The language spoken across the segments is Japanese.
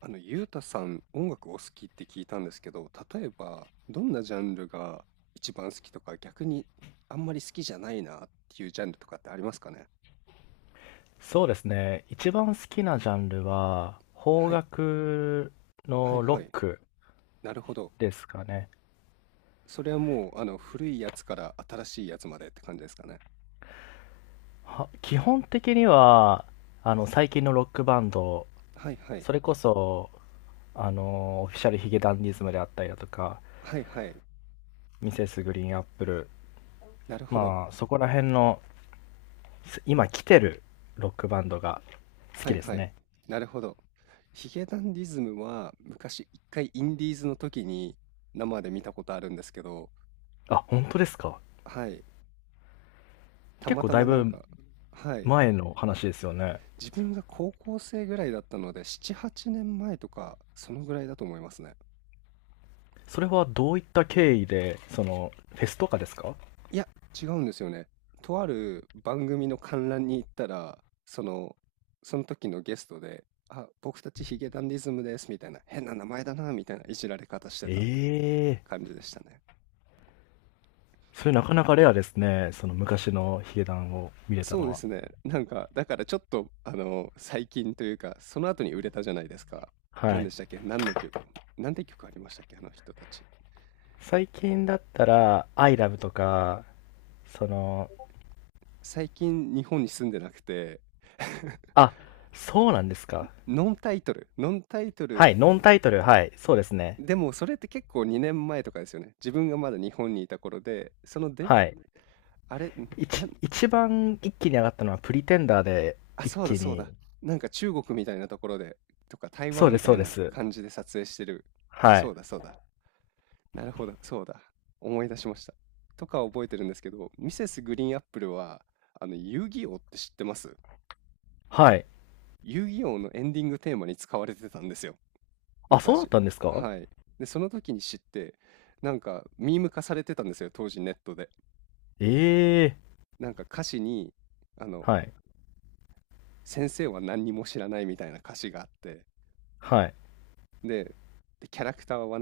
ゆうたさん、音楽お好きって聞いたんですけど、例えば、どんなジャンルが一番好きとか、逆にあんまり好きじゃないなっていうジャンルとかってありますかね？そうですね。一番好きなジャンルは、邦はい、楽はい、のロはい。ックなるほど。ですかね。それはもう、古いやつから新しいやつまでって感じですかね。基本的には、最近のロックバンド、はい、はい、それこそ、オフィシャルヒゲダンディズムであったりだとか、はい、はい。ミセスグリーンアップル、なるほど。まあ、そこら辺の、今来てるロックバンドが好はきい、ですはい。ね。なるほど。ヒゲダンディズムは、昔一回インディーズの時に生で見たことあるんですけど、あ、本当ですか。はい。た結ま構ただまいなんぶか、はい。前の話ですよね。自分が高校生ぐらいだったので、7、8年前とか、そのぐらいだと思いますね。それはどういった経緯で、フェスとかですか？いや、違うんですよね。とある番組の観覧に行ったら、その、その時のゲストで、あ、僕たちヒゲダンディズムです、みたいな、変な名前だな、みたいないじられ方してたってええ。感じでしたね。それなかなかレアですね。その昔のヒゲダンを見れたそうのでは。すね。なんか、だからちょっと、最近というか、その後に売れたじゃないですか。は何でい。したっけ？何の曲？何て曲ありましたっけあの人たち？最近だったら、アイラブとか、その、最近日本に住んでなくて。 あ、そうなんですか。ノンタイトル、ノンタイトル、はい、ノンタイトル、はい、そうですね。でもそれって結構2年前とかですよね。自分がまだ日本にいた頃で、そので、はい。あれ、なん、一番一気に上がったのはプリテンダーであ、一そうだ気そうに。だ。なんか中国みたいなところで、とか台そ湾うでみす、たそういでなす。感じで撮影してる。はそい。うだそうだ。なるほど、そうだ。思い出しました。とか覚えてるんですけど、ミセスグリーンアップルは、遊戯王って知ってます？はい。遊戯王のエンディングテーマに使われてたんですよ。あ、そうだっ昔。たんですか？はい。で、その時に知って、なんか、ミーム化されてたんですよ、当時ネットで。ええ。なんか歌詞に、あの、はい。先生は何にも知らないみたいな歌詞があって、はい。で、でキャラクターは、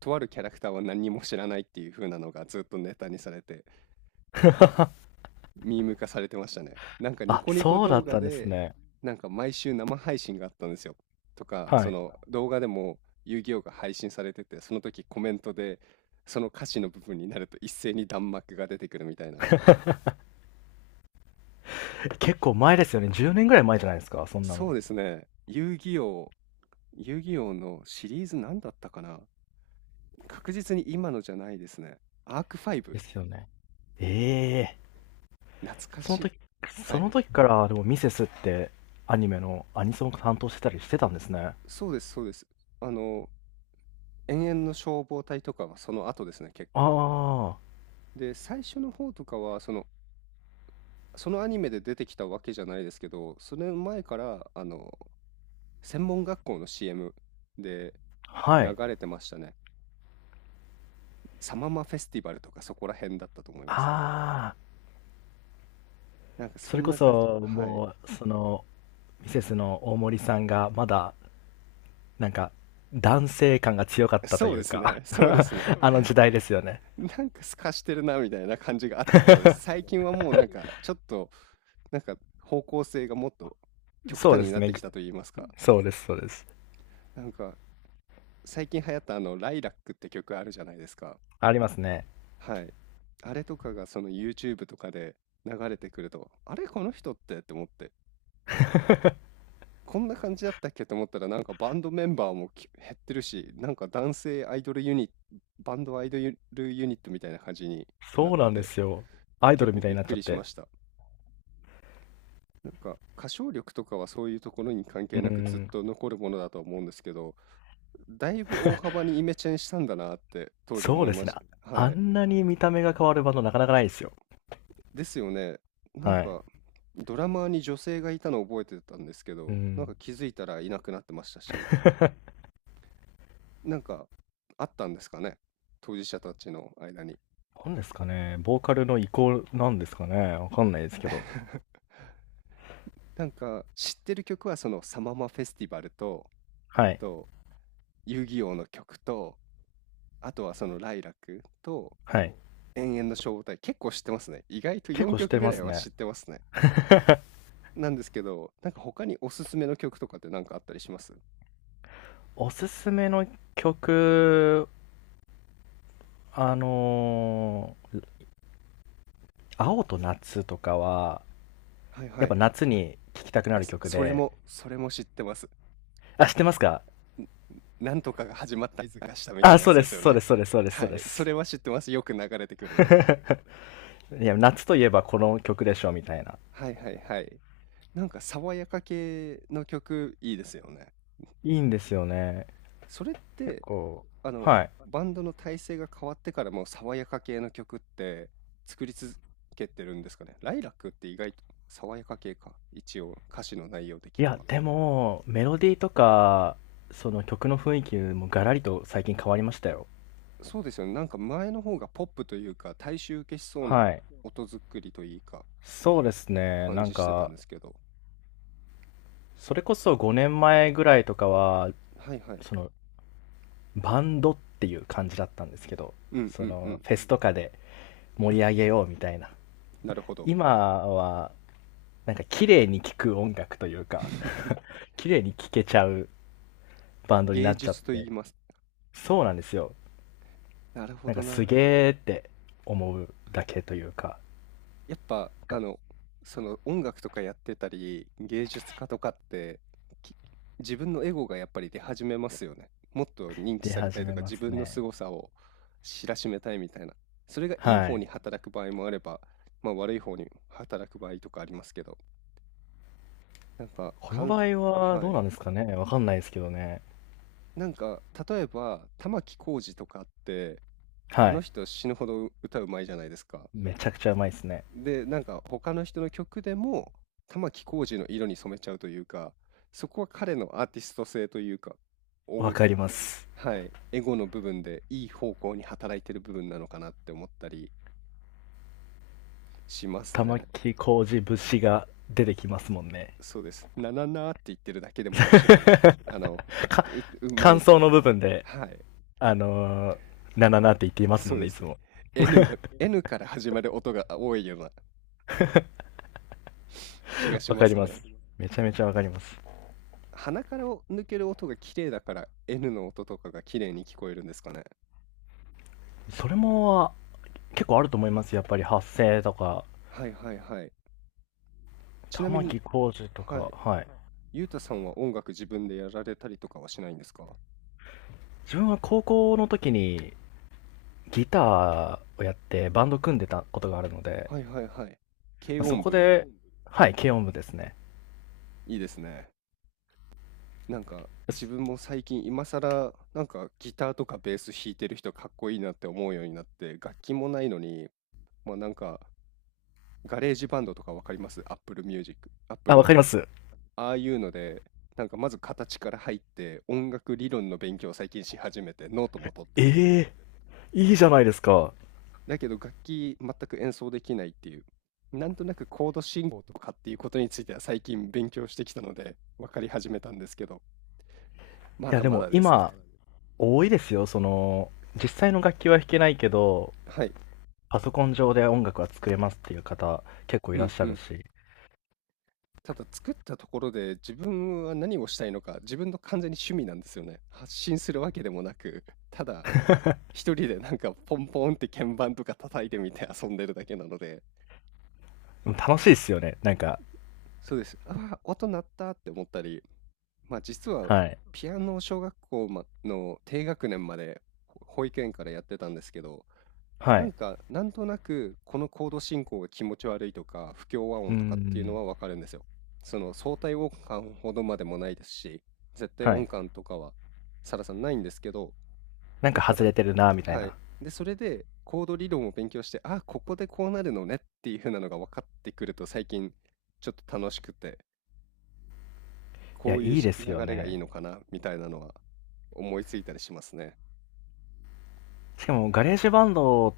とあるキャラクターは何にも知らないっていう風なのがずっとネタにされて、ミーム化されてましたね。なんかニあ、コニコそうだ動っ画たんですで、ね。なんか毎週生配信があったんですよ。とか、はそい。の動画でも遊戯王が配信されてて、その時コメントで、その歌詞の部分になると一斉に弾幕が出てくるみたいな。結構前ですよね。10年ぐらい前じゃないですか、そんなそうの。ですね。遊戯王、遊戯王のシリーズ何だったかな。確実に今のじゃないですね。アーク5。ですよね。ええ。懐かそのしい。時、はそのい。時からでもミセスってアニメのアニソンを担当してたりしてたんですね。そうです、そうです。あの、永遠の消防隊とかはその後ですね、結あ構。あ、で、最初の方とかは、そのそのアニメで出てきたわけじゃないですけど、それ前から、専門学校の CM では流い。れてましたね。サママフェスティバルとかそこら辺だったと思います。ああ、なんかそそれんこな感じ。そはい。もう、ミセスの大森さんがまだ、なんか、男性感が強かっ たとそういでうすか ね。そうですね。あの時代ですよね。なんか透かしてるなみたいな感じがあった頃です。最近はもうなんかちょっと、なんか方向性がもっと極そう端でにすなっね。てきたと言いますか。そうです、そうです。なんか最近流行ったあの、ライラックって曲あるじゃないですか。ありますね。はい。あれとかがその YouTube とかで流れてくると、あれこの人ってって思って、こんな感じだったっけと思ったらなんかバンドメンバーもき減ってるし、なんか男性アイドルユニ、バンドアイドルユニットみたいな感じになっそうてなんでて、すよ。アイドル結み構たいびにっなっちくゃっりして。ました。なんか歌唱力とかはそういうところに関う係なくずっん。と残るものだと思うんですけど、だいぶ大幅にイメチェンしたんだなって当時そう思いでますね。した。あはい。んなに見た目が変わるバンドなかなかないですよ。ですよね。なんはい。か、ドラマーに女性がいたのを覚えてたんですけうど、なんん。か気づいたらいなくなってましたし、なんか、あったんですかね、当事者たちの間に。なんですかね、ボーカルの移行なんですかね、わかんないですけど。なんか、知ってる曲はそのサママフェスティバルと、えっはい。と、遊戯王の曲と、あとはそのライラクと、はい。永遠々の消防隊、結構知ってますね。意外と結構4し曲てぐまらいすはね。知ってますね。なんですけど、なんか他におすすめの曲とかってなんかあったりします？おすすめの曲、あのー青と夏とかは、はいはやっぱい。夏に聴きたくなるそ曲それで、もそれも知ってます。あ、知ってますか？ん、なんとかが始まった合図が、したみたいあ、なやそうつでですす、よそうね。です、そうです、そうです、そはうでい、そす。れは知ってます。よく流れてくるので。いや、夏といえばこの曲でしょ、みたいな。はいはいはい。なんか爽やか系の曲いいですよね。いいんですよね。それっ結て、構、あの、はい。バンドの体制が変わってからも爽やか系の曲って作り続けてるんですかね。ライラックって意外と爽やか系か。一応歌詞の内容的いにや、は。でも、メロディーとか、その曲の雰囲気もガラリと最近変わりましたよ。そうですよね。なんか前の方がポップというか大衆受けしそうなはい。音作りというかそうですね。感なんじしてたんか、ですけど。それこそ5年前ぐらいとかは、はいはい。その、バンドっていう感じだったんですけど、うんうんうん。フェスとかで盛り上げようみたいな。なるほど。今は、なんか綺麗に聴く音楽というか、綺麗に聴けちゃうバンドにな芸っちゃっ術と言て、います。そうなんですよ。なるほなんどかすな。げーって思うだけというやっぱ、かその音楽とかやってたり、芸術家とかって、き自分のエゴがやっぱり出始めますよね。もっと認知出された始いとめか、ま自す分のね。凄さを知らしめたいみたいな。それがいいは方い。に働く場合もあれば、まあ、悪い方に働く場合とかありますけど、なんか、こかのん場合ははどうい。なんですかね、わかんないですけどね。なんか、例えば、玉置浩二とかって、はあのい。人死ぬほど歌うまいじゃないですか。めちゃくちゃうまいですね。で、なんか他の人の曲でも玉置浩二の色に染めちゃうというか、そこは彼のアーティスト性というか、わ音、かります。はい、エゴの部分でいい方向に働いてる部分なのかなって思ったりします玉ね。木浩二節が出てきますもんね。そうです。なななって言ってるだけでも面白いです。あの、か、う、うま感い。想の部分で、はい、あのー、なななって言っていますそもうんね、でいす。つも。N が、N から始まる音が多いような気がしわまかりすまね。す。めちゃめちゃわかります。鼻からを抜ける音が綺麗だから N の音とかが綺麗に聞こえるんですかね。それも、結構あると思います。やっぱり発声とか、はいはいはい。ちな玉み木に、浩二とはか、い。はい。ゆうたさんは音楽自分でやられたりとかはしないんですか？自分は高校の時にギターをやってバンド組んでたことがあるので、はいはいはい。軽そ音こ部、で、はい、軽音部ですね。いいですね。なんか自分も最近今更なんかギターとかベース弾いてる人かっこいいなって思うようになって楽器もないのに、まあなんかガレージバンドとかわかります？ Apple Music、あ、Apple わかのります。ああいうので、なんかまず形から入って、音楽理論の勉強を最近し始めて、ノートも取ってて。ええ。いいじゃないですか。だけど楽器全く演奏できないっていう。なんとなくコード進行とかっていうことについては最近勉強してきたので、分かり始めたんですけど、まいや、だでまもだですね。今、多いですよ。実際の楽器は弾けないけど、はい。パソコン上で音楽は作れますっていう方、結構いうらっんしゃうるん。し。ただ作ったところで自分は何をしたいのか、自分の完全に趣味なんですよね。発信するわけでもなく、ただ一人でなんかポンポンって鍵盤とか叩いてみて遊んでるだけなので、うん。楽しいですよね。なんか、そうです。ああ、音鳴ったって思ったり、まあ実ははい。ピアノを小学校まの低学年までほ保育園からやってたんですけど、はない。んかなんとなくこのコード進行が気持ち悪いとか不協和う音とかっていうのん。はわかるんですよ。その相対音感ほどまでもないですし、絶対はい。音感とかはサラさんないんですけど、なんかだか外ら、れてるな、みたいはい。な。で、それでコード理論を勉強して、あここでこうなるのねっていう風なのが分かってくると最近ちょっと楽しくて、いこや、ういういいしですよ流れがいいね。のかなみたいなのは思いついたりしますね。しかも、ガレージバンドっ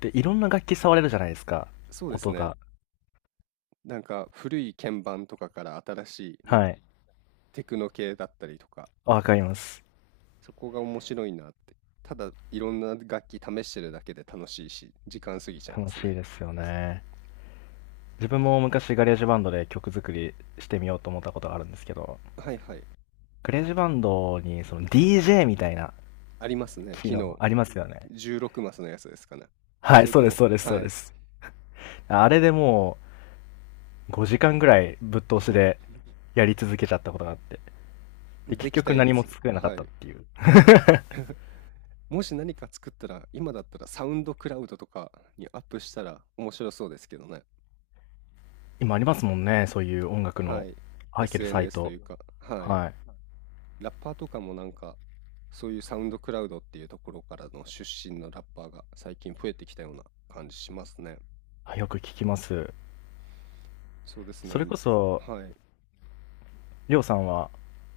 ていろんな楽器触れるじゃないですか。そうです音ね。が。なんか古い鍵盤とかから新しいなんはかい。テクノ系だったりとか、わかります。そこが面白いなって。ただいろんな楽器試してるだけで楽しいし、時間過ぎちゃいま楽すしいね。ですよね。自分も昔ガレージバンドで曲作りしてみようと思ったことがあるんですけど、はいはい。ガレージバンドにその DJ みたいなありますね。機昨能日ありますよね。16マスのやつですかね。はい、それそとうです、も、そうです、そはうでい。す。あれでもう5時間ぐらいぶっ通し でやり続けちゃったことがあって。で、で結きた局や何もつ。作れなかはったっい。ていう。もし何か作ったら、今だったらサウンドクラウドとかにアップしたら面白そうですけどね。今ありますもんね、そういう音楽はのい。入ってるサイ SNS といト。うか、はい。はい。ラッパーとかもなんか、そういうサウンドクラウドっていうところからの出身のラッパーが最近増えてきたような感じしますね。あ、よく聞きます。そうですそれね。こそ、はい。りょうさんは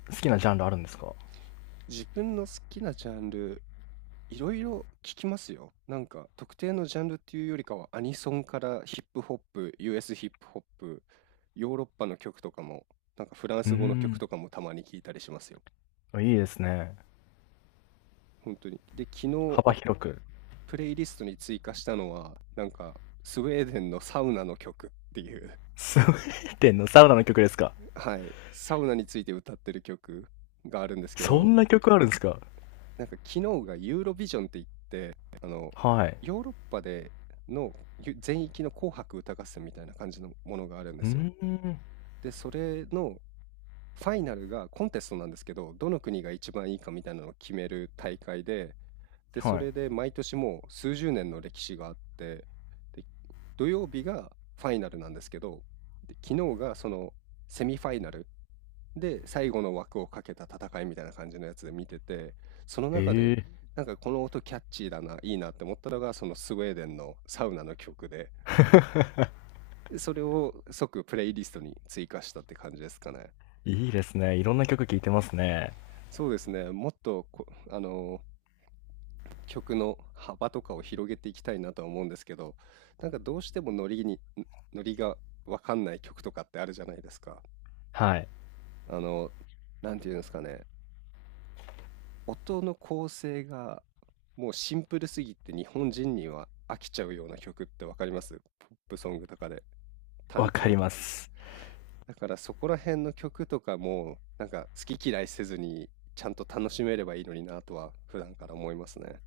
好きなジャンルあるんですか？自分の好きなジャンル、いろいろ聞きますよ。なんか、特定のジャンルっていうよりかは、アニソンからヒップホップ、US ヒップホップ、ヨーロッパの曲とかも、なんかフランうース語の曲ん。とかもたまに聞いたりしますよ。あ、いいですね。本当に。で、昨日幅アッ広く。プレイリストに追加したのは、なんか、スウェーデンのサウナの曲っていう。 スウェーデンのサウナの曲ですか？ はい、サウナについて歌ってる曲があるんですけそど、んな曲あるんですか？なんか昨日がユーロビジョンって言って、あの、はい。ヨーロッパでのゆ全域の紅白歌合戦みたいな感じのものがあるんでうすよ。ーん。で、それのファイナルがコンテストなんですけど、どの国が一番いいかみたいなのを決める大会で、で、そはい。れで毎年もう数十年の歴史があって、で、土曜日がファイナルなんですけど、で、昨日がそのセミファイナルで最後の枠をかけた戦いみたいな感じのやつで見てて、その中でえなんかこの音キャッチーだな、いいなって思ったのがそのスウェーデンのサウナの曲で、でそれを即プレイリストに追加したって感じですかね。え。いいですね。いろんな曲聴いてますね。そうですね。もっとこ、曲の幅とかを広げていきたいなとは思うんですけど、なんかどうしてもノリに、んノリがわかんない曲とかってあるじゃないですか。はい。あの、なんていうんですかね、音の構成がもうシンプルすぎて日本人には飽きちゃうような曲ってわかります？ポップソングとかでわ単か調。ります。だからそこら辺の曲とかもなんか好き嫌いせずにちゃんと楽しめればいいのになとは普段から思いますね。